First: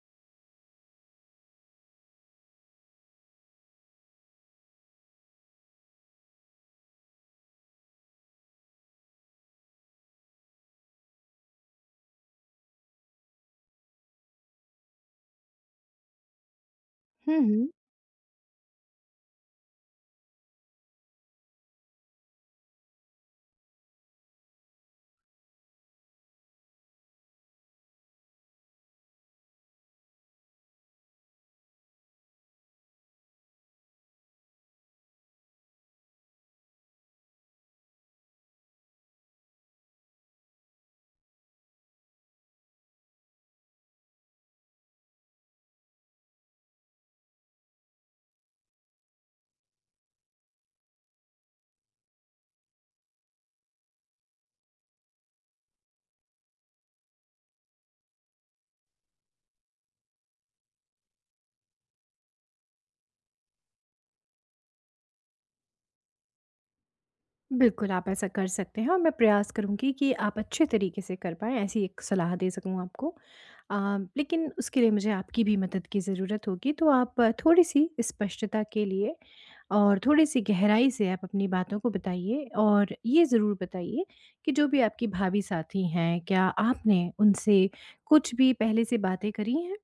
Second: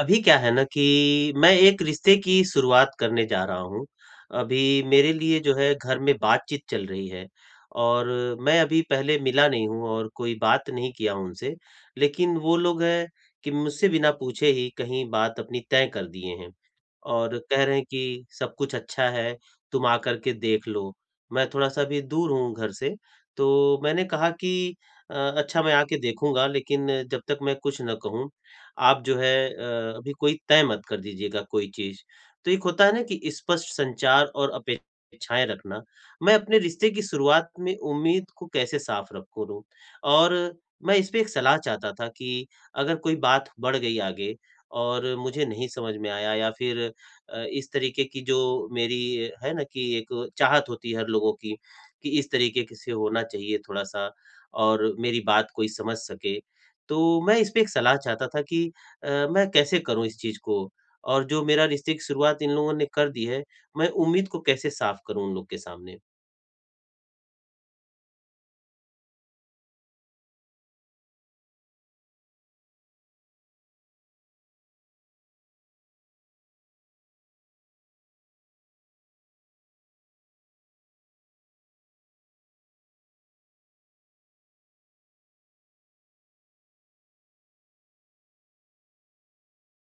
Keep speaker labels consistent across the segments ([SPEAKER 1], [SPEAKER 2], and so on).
[SPEAKER 1] अभी क्या है ना कि मैं एक रिश्ते की शुरुआत करने जा रहा हूँ। अभी मेरे लिए जो है घर में बातचीत चल रही है, और मैं अभी पहले मिला नहीं हूँ और कोई बात नहीं किया उनसे। लेकिन वो लोग हैं कि मुझसे बिना पूछे ही कहीं बात अपनी तय कर दिए हैं। और कह
[SPEAKER 2] हम्म,
[SPEAKER 1] रहे हैं कि सब कुछ अच्छा है, तुम आकर के देख लो। मैं थोड़ा-सा अभी दूर हूँ घर से, तो मैंने कहा कि अच्छा मैं आके देखूँगा, लेकिन जब तक मैं कुछ ना कहूँ, आप जो है अभी कोई तय मत कर दीजिएगा कोई चीज़। तो एक होता है ना कि स्पष्ट संचार और अपेक्षाएँ रखना। मैं अपने रिश्ते की शुरुआत में उम्मीद को कैसे साफ रखूँ? और मैं इसपे एक सलाह चाहता था कि अगर कोई बात बढ़ गई आगे और मुझे नहीं समझ में आया, या फिर इस तरीके की जो मेरी, है ना कि एक चाहत होती है हर लोगों की, कि इस तरीके के से होना चाहिए थोड़ा-सा और मेरी बात कोई समझ सके। तो मैं इसपे एक सलाह चाहता था कि मैं कैसे करूँ इस चीज़ को? और जो मेरा रिश्ते की शुरुआत इन लोगों ने कर दी है, मैं उम्मीद को कैसे साफ करूँ उन लोग के सामने?
[SPEAKER 2] बिल्कुल आप ऐसा कर सकते हैं और मैं प्रयास करूंगी कि आप अच्छे तरीके से कर पाएँ, ऐसी एक सलाह दे सकूं आपको। लेकिन उसके लिए मुझे आपकी भी मदद की ज़रूरत होगी, तो आप थोड़ी सी स्पष्टता के लिए और थोड़ी सी गहराई से आप अपनी बातों को बताइए और ये ज़रूर बताइए कि जो भी आपकी भावी साथी हैं, क्या आपने उनसे कुछ भी पहले से बातें करी हैं।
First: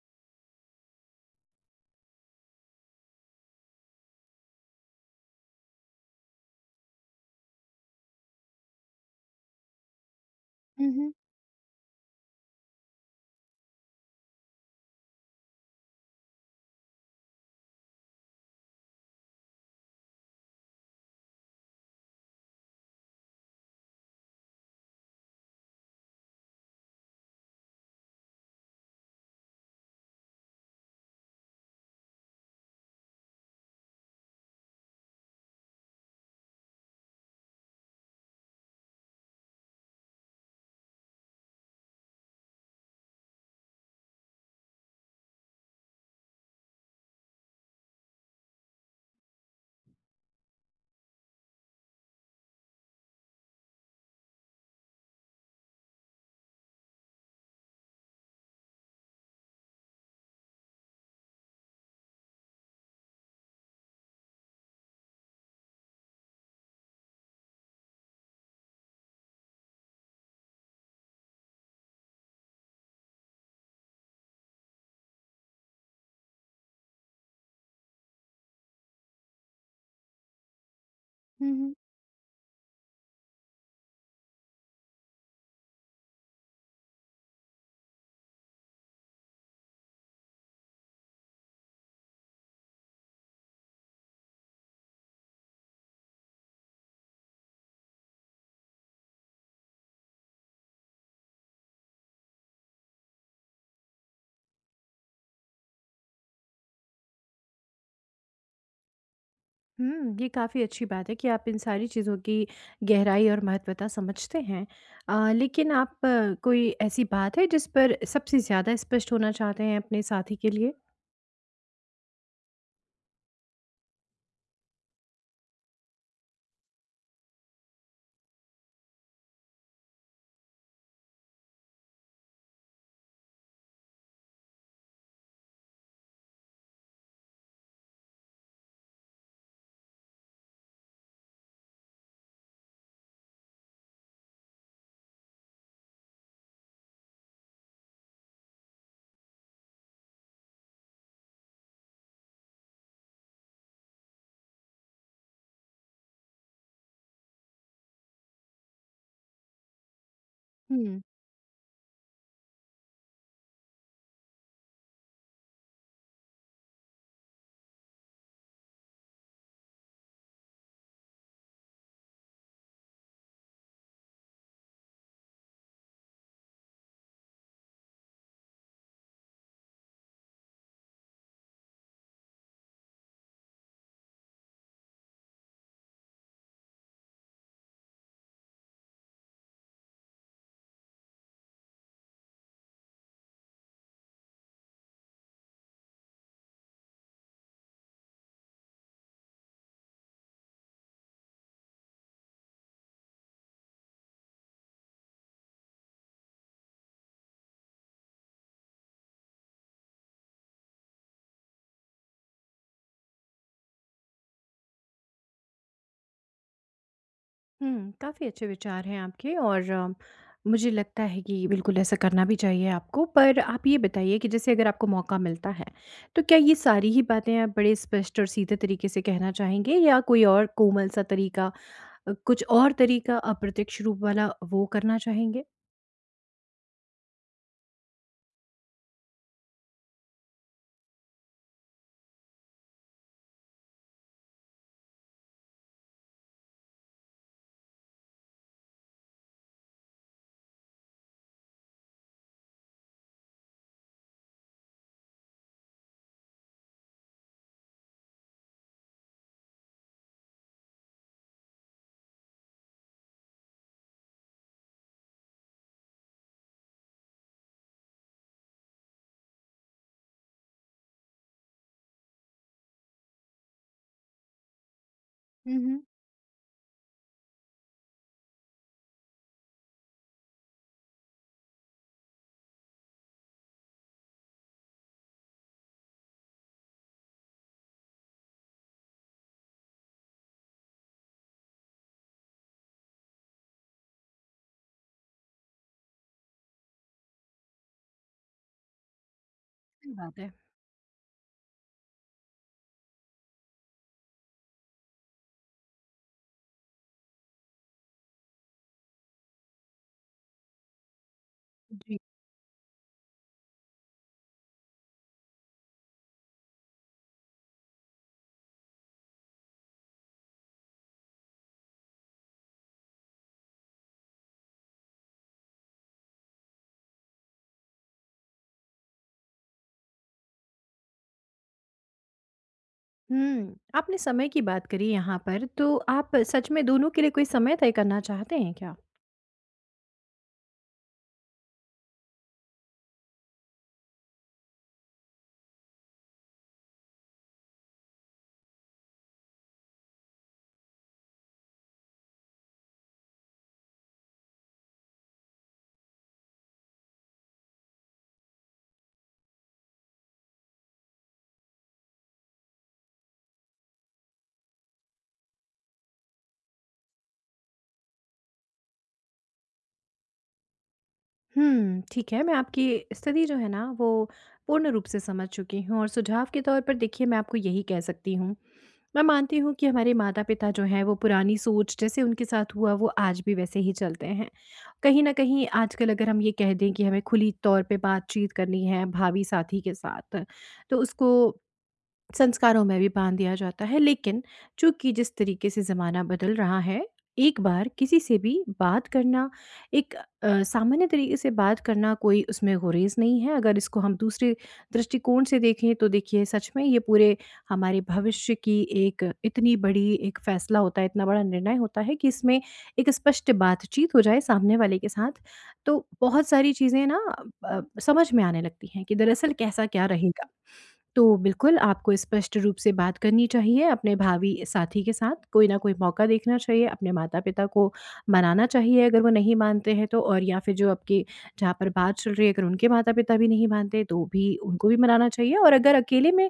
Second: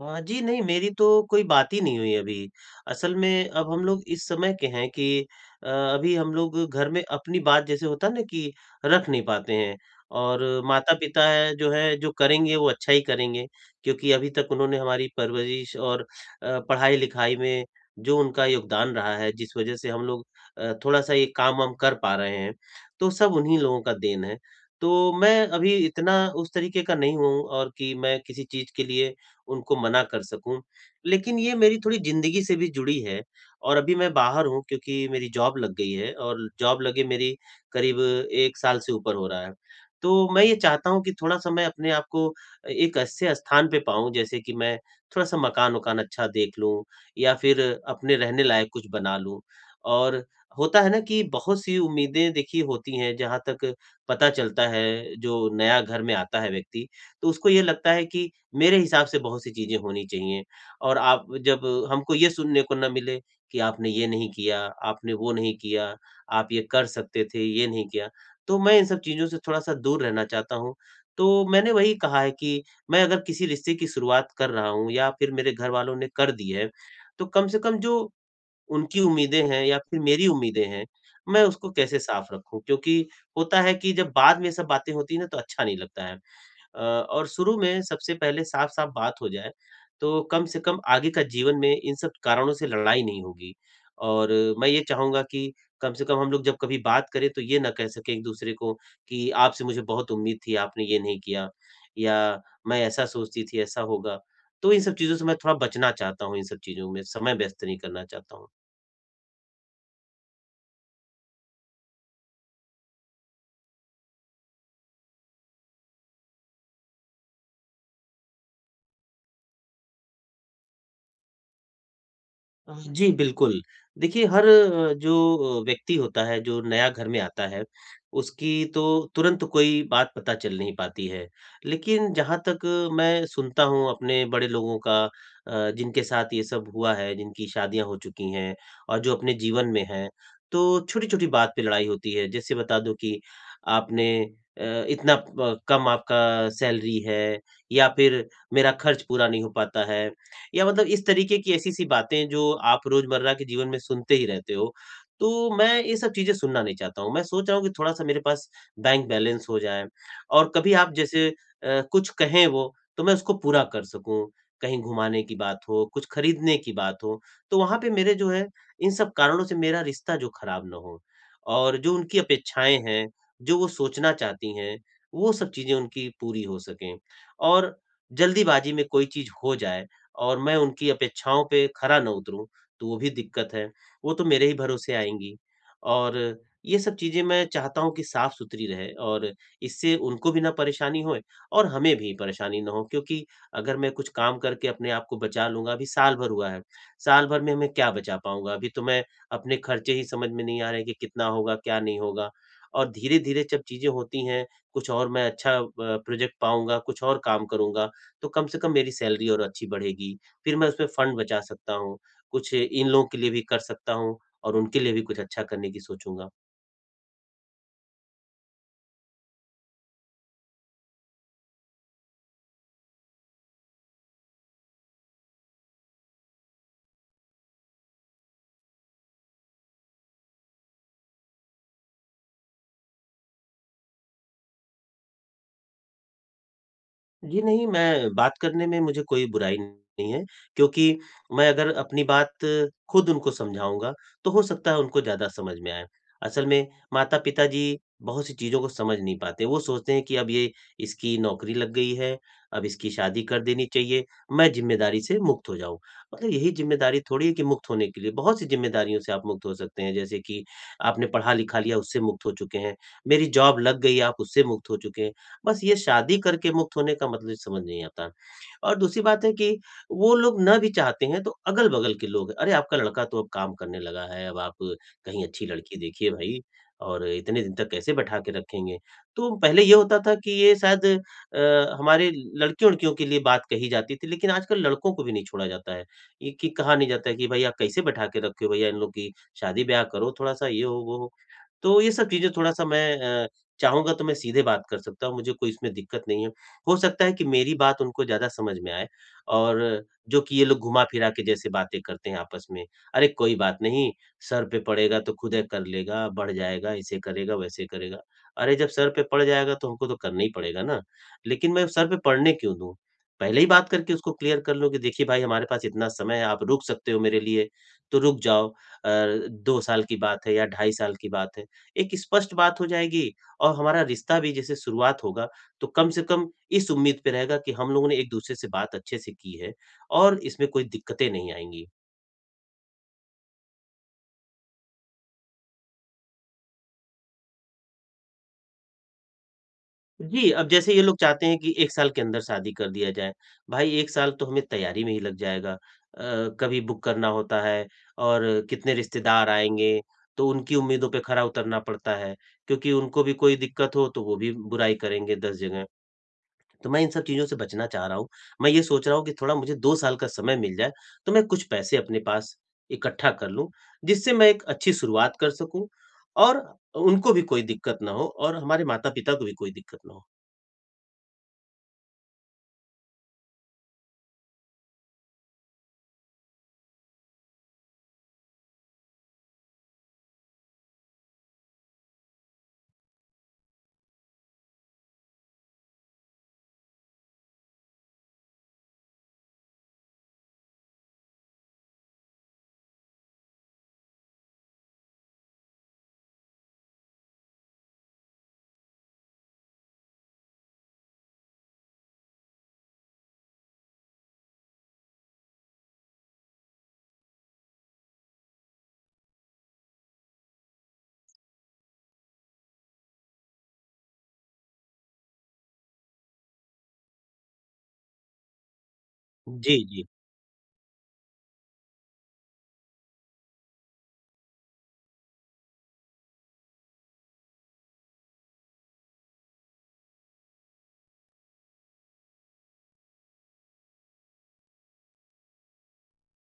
[SPEAKER 1] हाँ जी, नहीं, मेरी तो कोई बात ही नहीं हुई अभी। असल में अब हम लोग इस समय के हैं कि अभी हम लोग घर में अपनी बात, जैसे होता है ना कि, रख नहीं पाते हैं। और
[SPEAKER 2] हम्म,
[SPEAKER 1] माता-पिता है, जो है जो करेंगे वो अच्छा ही करेंगे, क्योंकि अभी तक उन्होंने हमारी परवरिश और पढ़ाई-लिखाई में जो उनका योगदान रहा है, जिस वज़ह से हम लोग थोड़ा-सा ये काम-वाम कर पा रहे हैं, तो सब उन्हीं लोगों का देन है। तो मैं अभी इतना उस तरीके का नहीं हूँ और कि मैं किसी चीज़ के लिए उनको मना कर सकूँ। लेकिन ये मेरी थोड़ी ज़िंदगी से भी जुड़ी है, और अभी मैं बाहर हूँ क्योंकि मेरी जॉब लग गई है, और जॉब लगे मेरी करीब 1 साल से ऊपर हो रहा है। तो मैं ये चाहता हूँ कि थोड़ा-सा मैं अपने आप को एक ऐसे स्थान पे पाऊँ, जैसे कि मैं थोड़ा-सा मकान-वकान अच्छा देख लूँ, या फिर अपने रहने लायक कुछ बना लूँ। और होता है ना कि बहुत सी उम्मीदें, देखिए, होती हैं। जहाँ तक पता चलता है, जो नया घर में आता है व्यक्ति, तो उसको ये लगता है कि मेरे हिसाब से बहुत सी चीज़ें होनी चाहिए। और आप जब हमको ये सुनने को ना मिले कि आपने ये नहीं किया, आपने वो नहीं किया, आप ये कर सकते थे, ये नहीं किया, तो मैं इन सब चीज़ों से थोड़ा-सा दूर रहना चाहता हूँ। तो मैंने वही कहा है कि मैं अगर किसी रिश्ते की शुरुआत कर रहा हूँ, या फिर मेरे घर वालों ने कर दी है, तो कम से कम जो उनकी उम्मीदें हैं, या फिर मेरी उम्मीदें हैं, मैं उसको
[SPEAKER 2] हम्म।
[SPEAKER 1] कैसे साफ रखूँ? क्योंकि होता है कि जब बाद में ये सब बातें होती हैं ना, तो अच्छा नहीं लगता है। और शुरू में सबसे पहले साफ-साफ बात हो जाए, तो कम से कम आगे का जीवन में इन सब कारणों से लड़ाई नहीं होगी। और मैं ये चाहूँगा कि कम से कम हम लोग जब कभी बात करें तो ये ना कह सकें एक-दूसरे को कि आपसे मुझे बहुत उम्मीद थी, आपने ये नहीं किया, या मैं ऐसा सोचती थी, ऐसा होगा। तो इन सब चीज़ों से मैं थोड़ा बचना चाहता हूँ, इन सब चीज़ों में समय व्यस्त नहीं करना चाहता हूँ।
[SPEAKER 2] ये काफ़ी अच्छी बात है कि आप इन सारी चीज़ों की गहराई और महत्वता समझते हैं। लेकिन आप कोई ऐसी बात है जिस पर सबसे ज़्यादा स्पष्ट होना चाहते हैं अपने साथी के लिए?
[SPEAKER 1] जी, बिल्कुल। देखिए, हर जो व्यक्ति होता है, जो नया घर में आता है, उसकी तो तुरंत कोई बात पता चल नहीं पाती है। लेकिन जहाँ तक मैं सुनता हूँ अपने बड़े लोगों का, जिनके साथ ये सब हुआ है, जिनकी शादियाँ हो चुकी हैं और जो अपने जीवन में हैं, तो छोटी-छोटी बात पे लड़ाई होती है। जैसे बता दो कि आपने अ, इतना प कम आपका सैलरी है, या फिर मेरा खर्च पूरा नहीं हो पाता है। या मतलब इस तरीके की ऐसी-सी बातें, जो आप रोज़मर्रा के जीवन में सुनते ही रहते हो। तो मैं ये सब चीज़ें सुनना नहीं चाहता हूँ। मैं सोच रहा हूँ कि थोड़ा-सा मेरे पास बैंक बैलेंस हो जाए, और कभी आप
[SPEAKER 2] हुँ।
[SPEAKER 1] जैसे कुछ कहें वो तो मैं उसको पूरा कर सकूँ। कहीं घुमाने की बात हो, कुछ खरीदने की बात हो, तो वहाँ पे मेरे जो है, इन सब कारणों से मेरा रिश्ता जो ख़राब ना हो, और जो उनकी अपेक्षाएँ हैं, जो वो सोचना चाहती हैं, वो सब चीज़ें उनकी पूरी हो सकें। और जल्दीबाज़ी में कोई चीज़ हो जाए और मैं उनकी अपेक्षाओं पे खरा ना उतरूँ, तो वो भी दिक्कत है। वो तो मेरे ही भरोसे आएँगी, और ये सब चीज़ें मैं चाहता हूँ कि साफ़-सुथरी रहे, और इससे उनको भी ना परेशानी होए और हमें भी परेशानी ना हो। क्योंकि अगर मैं कुछ काम करके अपने आप को बचा लूँगा, अभी साल भर हुआ है। साल भर में मैं क्या बचा पाऊँगा? अभी तो मैं, अपने खर्चे ही समझ में नहीं आ रहे हैं कि कितना होगा, क्या नहीं होगा। और धीरे-धीरे जब चीज़ें होती हैं, कुछ और मैं अच्छा प्रोजेक्ट पाऊँगा, कुछ और काम करूँगा, तो कम से कम मेरी सैलरी और अच्छी बढ़ेगी। फिर मैं उसमें फ़ंड बचा सकता हूँ, कुछ इन लोगों के लिए भी कर सकता हूँ, और उनके लिए भी कुछ अच्छा करने की सोचूँगा।
[SPEAKER 2] काफ़ी अच्छे विचार हैं आपके। और मुझे लगता है कि बिल्कुल ऐसा करना भी चाहिए आपको। पर आप ये बताइए कि जैसे अगर आपको मौका मिलता है, तो क्या ये सारी ही बातें आप बड़े स्पष्ट और सीधे तरीके से कहना चाहेंगे, या कोई और कोमल सा तरीका, कुछ और तरीका अप्रत्यक्ष रूप वाला वो करना चाहेंगे?
[SPEAKER 1] जी, नहीं, मैं बात करने में, मुझे कोई बुराई नहीं है, क्योंकि मैं अगर अपनी बात खुद उनको समझाऊँगा, तो हो सकता है उनको ज़्यादा समझ में आए। असल में माता-पिता जी बहुत सी चीज़ों को समझ नहीं पाते। वो सोचते हैं कि अब ये, इसकी नौकरी लग गई है, अब इसकी शादी कर देनी चाहिए, मैं ज़िम्मेदारी से मुक्त हो जाऊँ। मतलब यही ज़िम्मेदारी थोड़ी है कि मुक्त होने के लिए, बहुत सी ज़िम्मेदारियों से आप मुक्त हो सकते हैं, जैसे कि आपने पढ़ा-लिखा लिया, उससे मुक्त हो चुके हैं, मेरी जॉब लग गई, आप उससे मुक्त हो चुके हैं। बस ये शादी करके मुक्त होने का मतलब समझ नहीं आता। और दूसरी बात है कि वो लोग ना भी चाहते हैं, तो अगल-बगल के लोग, "अरे! आपका लड़का तो अब काम करने लगा है, अब आप कहीं अच्छी
[SPEAKER 2] हुँ,
[SPEAKER 1] लड़की
[SPEAKER 2] हुँ।
[SPEAKER 1] देखिए भई, और इतने दिन तक कैसे बैठा के रखेंगे?" तो पहले ये होता था कि ये शायद हमारे लड़कियों-वड़कियों के लिए बात कही जाती थी, लेकिन आजकल लड़कों को भी नहीं छोड़ा जाता है। ये कि, कहा नहीं जाता है कि भई आप कैसे बैठा के रखे हो भैया, इन लोग की शादी-ब्याह करो थोड़ा-सा, ये हो, वो हो। तो ये सब चीज़ें थोड़ा-सा मैं चाहूँगा तो मैं सीधे बात कर सकता हूँ, मुझे कोई इसमें दिक्कत नहीं है। हो सकता है कि मेरी बात उनको ज़्यादा समझ में आए। और
[SPEAKER 2] सही बात
[SPEAKER 1] जो
[SPEAKER 2] है।
[SPEAKER 1] कि ये लोग घुमा-फिरा के जैसे बातें करते हैं आपस में, "अरे! कोई बात नहीं, सर पे पड़ेगा तो खुद ये कर लेगा, बढ़ जाएगा, ऐसे करेगा, वैसे करेगा।" अरे! जब सर पे पड़ जाएगा तो हमको तो करना ही पड़ेगा ना, लेकिन मैं सर पे
[SPEAKER 2] जी।
[SPEAKER 1] पड़ने क्यों दूँ? पहले ही बात करके उसको क्लियर कर लो कि देखिए भाई, हमारे पास इतना समय है, आप रुक सकते हो मेरे लिए, तो रुक जाओ। 2 साल की बात है या 2.5 साल की बात है, एक स्पष्ट बात हो जाएगी, और हमारा रिश्ता भी जैसे शुरुआत होगा, तो कम से कम इस उम्मीद पे रहेगा कि हम लोगों ने एक-दूसरे से बात अच्छे से की है, और इसमें कोई दिक्कतें नहीं आएँगी।
[SPEAKER 2] आपने समय की बात करी यहाँ पर, तो आप सच में दोनों के लिए कोई समय तय करना चाहते हैं क्या?
[SPEAKER 1] जी, अब जैसे ये लोग चाहते हैं कि 1 साल के अंदर शादी कर दिया जाए, भाई 1 साल तो हमें तैयारी में ही लग जाएगा। कभी बुक करना होता है, और कितने रिश्तेदार आएँगे, तो उनकी उम्मीदों पे खरा उतरना पड़ता है, क्योंकि उनको भी कोई दिक्कत हो, तो वो भी बुराई करेंगे 10 जगह। तो मैं इन सब चीज़ों से बचना चाह रहा हूँ। मैं ये सोच रहा हूँ कि थोड़ा मुझे 2 साल का समय मिल जाए, तो मैं कुछ पैसे अपने पास इकट्ठा कर लूँ, जिससे मैं एक अच्छी शुरुआत कर सकूँ। और उनको भी कोई दिक्कत ना हो, और हमारे माता-पिता को भी कोई दिक्कत ना हो।
[SPEAKER 2] ठीक है, मैं आपकी स्थिति जो है ना वो पूर्ण रूप से समझ चुकी हूँ और सुझाव के तौर पर देखिए मैं आपको यही कह सकती हूँ। मैं मानती हूँ कि हमारे माता-पिता जो हैं वो पुरानी सोच, जैसे उनके साथ हुआ वो आज भी वैसे ही चलते हैं। कहीं न कहीं आजकल अगर हम ये कह दें कि हमें खुली तौर पे बातचीत करनी है भावी साथी के साथ, तो उसको संस्कारों में भी बाँध दिया जाता है। लेकिन चूँकि जिस तरीके से ज़माना बदल रहा है, एक बार किसी से भी बात करना, एक सामान्य तरीके से बात करना, कोई उसमें गुरेज़ नहीं है। अगर इसको हम दूसरे दृष्टिकोण से देखें तो देखिए, सच में ये पूरे हमारे भविष्य की एक इतनी बड़ी एक फ़ैसला होता है, इतना बड़ा निर्णय होता है कि इसमें एक स्पष्ट बातचीत हो जाए सामने वाले के साथ, तो बहुत सारी चीज़ें ना, अ, समझ में आने लगती हैं कि दरअसल
[SPEAKER 1] जी,
[SPEAKER 2] कैसा क्या
[SPEAKER 1] जी।
[SPEAKER 2] रहेगा। तो बिल्कुल आपको स्पष्ट रूप से बात करनी चाहिए अपने भावी साथी के साथ। कोई ना कोई मौका देखना चाहिए, अपने माता पिता को मनाना चाहिए अगर वो नहीं मानते हैं तो। और या फिर जो आपकी, जहाँ पर बात चल रही है, अगर उनके माता पिता भी नहीं मानते तो भी उनको भी मनाना चाहिए। और अगर अकेले में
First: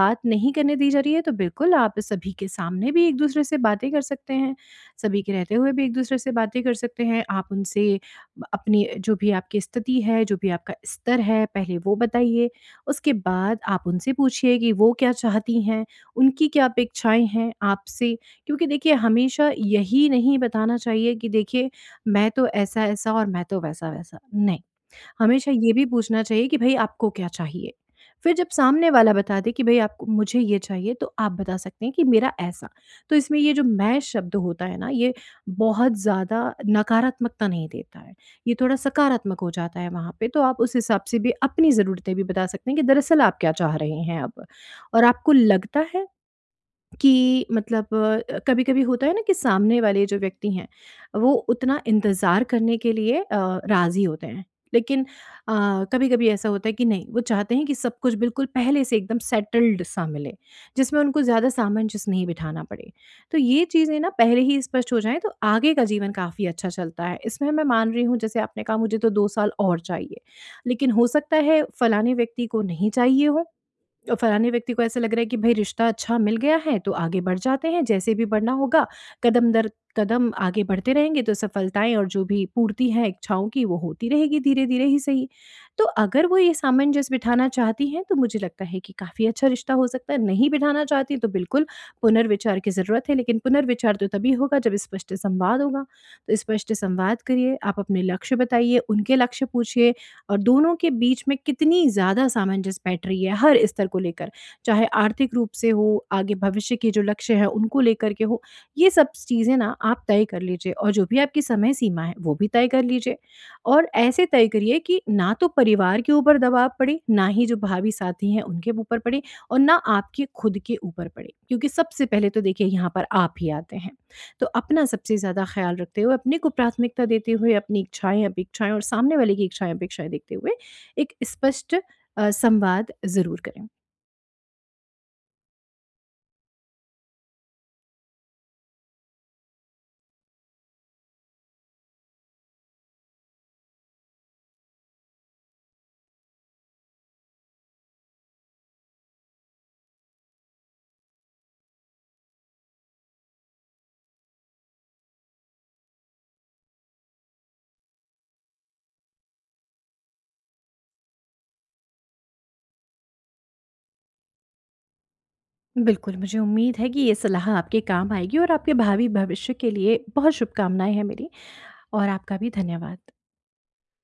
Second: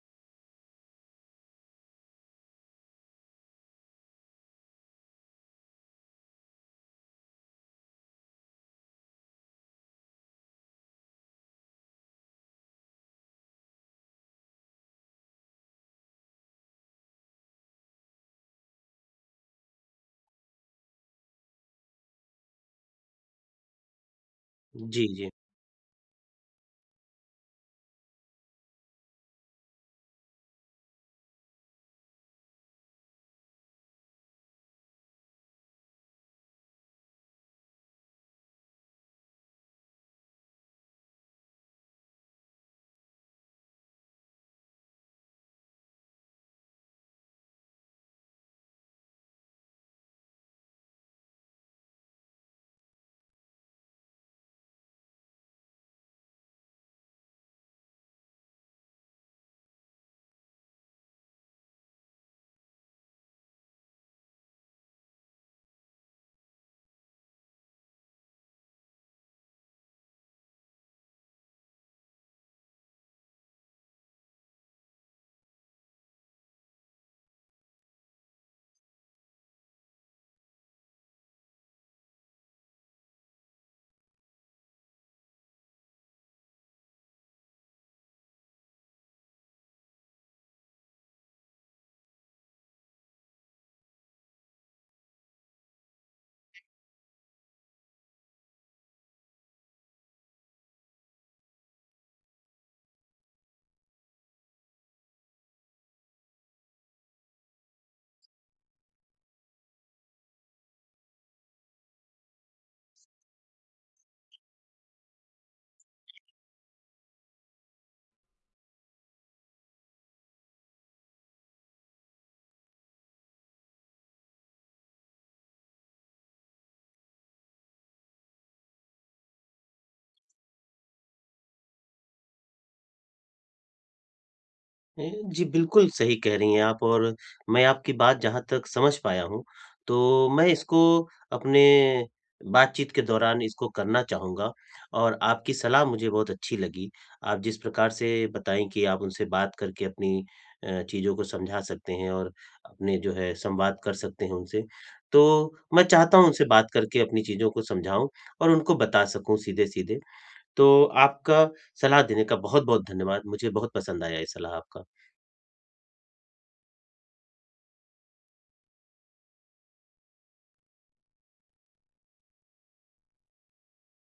[SPEAKER 2] बात नहीं करने दी जा रही है, तो बिल्कुल आप सभी के सामने भी एक दूसरे से बातें कर सकते हैं, सभी के रहते हुए भी एक दूसरे से बातें कर सकते हैं। आप उनसे अपनी जो भी आपकी स्थिति है, जो भी आपका स्तर है, पहले वो बताइए। उसके बाद आप उनसे पूछिए कि वो क्या चाहती हैं, उनकी क्या अपेक्षाएँ हैं आपसे। क्योंकि देखिए, हमेशा यही नहीं बताना चाहिए कि देखिए मैं तो ऐसा-ऐसा और मैं तो वैसा-वैसा, नहीं।
[SPEAKER 1] जी, जी।
[SPEAKER 2] हमेशा ये भी पूछना चाहिए कि भई आपको क्या चाहिए? फिर जब सामने वाला बता दे कि भई आपको, मुझे ये चाहिए, तो आप बता सकते हैं कि मेरा ऐसा। तो इसमें ये जो मैं शब्द होता है ना, ये बहुत ज़्यादा नकारात्मकता नहीं देता है। ये थोड़ा सकारात्मक हो जाता है वहाँ पे, तो आप उस हिसाब से भी अपनी ज़रूरतें भी बता सकते हैं कि दरअसल आप क्या चाह रहे हैं अब। और आपको लगता है कि, मतलब कभी-कभी होता है ना कि सामने वाले जो व्यक्ति हैं, वो उतना इंतज़ार करने के लिए राज़ी होते हैं। लेकिन अ, कभी-कभी ऐसा होता है कि नहीं, वो चाहते हैं कि सब कुछ बिल्कुल पहले से एकदम सेटल्ड सा मिले, जिसमें उनको ज़्यादा सामंजस्य नहीं बिठाना पड़े। तो ये चीज़ें ना पहले ही स्पष्ट हो जाएँ, तो आगे का जीवन काफ़ी अच्छा चलता है। इसमें मैं मान रही हूँ, जैसे आपने कहा मुझे तो 2 साल और चाहिए, लेकिन हो सकता है फलाने व्यक्ति को नहीं चाहिए हो, फ़रहानी व्यक्ति को ऐसा लग रहा है कि भई रिश्ता अच्छा मिल गया है तो आगे बढ़ जाते हैं, जैसे भी बढ़ना होगा, कदम दर कदम आगे बढ़ते रहेंगे तो सफलताएँ और जो भी पूर्ति है इच्छाओं की वो होती रहेगी, धीरे-धीरे ही सही। तो अगर वो ये सामंजस्य बिठाना चाहती हैं तो मुझे लगता है कि काफ़ी अच्छा रिश्ता हो सकता है, नहीं बिठाना चाहती तो बिल्कुल पुनर्विचार की ज़रूरत है। लेकिन पुनर्विचार तो तभी होगा जब स्पष्ट संवाद होगा। तो स्पष्ट संवाद करिए, आप अपने लक्ष्य बताइए, उनके लक्ष्य पूछिए, और दोनों के बीच में कितनी ज़्यादा सामंजस्य बैठ रही है हर स्तर को लेकर, चाहे आर्थिक रूप से हो, आगे भविष्य के जो लक्ष्य हैं उनको लेकर के हो, ये सब चीज़ें ना आप तय कर लीजिए, और जो भी आपकी समय सीमा है वो भी तय कर लीजिए। और ऐसे तय करिए कि ना तो परिवार के ऊपर दबाव पड़े, ना ही जो भावी साथी हैं उनके ऊपर पड़े, और ना आपके खुद के ऊपर पड़े, क्योंकि सबसे पहले तो देखिए यहाँ पर आप ही आते हैं। तो अपना सबसे ज़्यादा ख़्याल रखते हुए, अपने को प्राथमिकता देते हुए, अपनी इच्छाएँ, अपेक्षाएँ और सामने वाले की इच्छाएँ, अपेक्षाएँ देखते हुए, एक स्पष्ट संवाद ज़रूर करें।
[SPEAKER 1] जी, बिल्कुल सही कह रही हैं आप। और मैं आपकी बात जहाँ तक समझ पाया हूँ, तो मैं इसको अपने बातचीत के दौरान इसको करना चाहूँगा, और आपकी सलाह मुझे बहुत अच्छी लगी। आप जिस प्रकार से बताई कि आप उनसे बात करके अपनी चीज़ों को समझा सकते हैं, और अपने जो है संवाद कर सकते हैं उनसे, तो मैं चाहता हूँ उनसे बात करके अपनी चीज़ों को समझाऊँ, और उनको बता सकूँ सीधे-सीधे। तो आपका सलाह देने का बहुत-बहुत धन्यवाद। मुझे बहुत पसंद आया ये सलाह आपका।
[SPEAKER 2] बिल्कुल, मुझे उम्मीद है कि ये सलाह आपके काम आएगी और आपके भावी भविष्य के लिए बहुत शुभकामनाएँ हैं मेरी, और आपका भी धन्यवाद।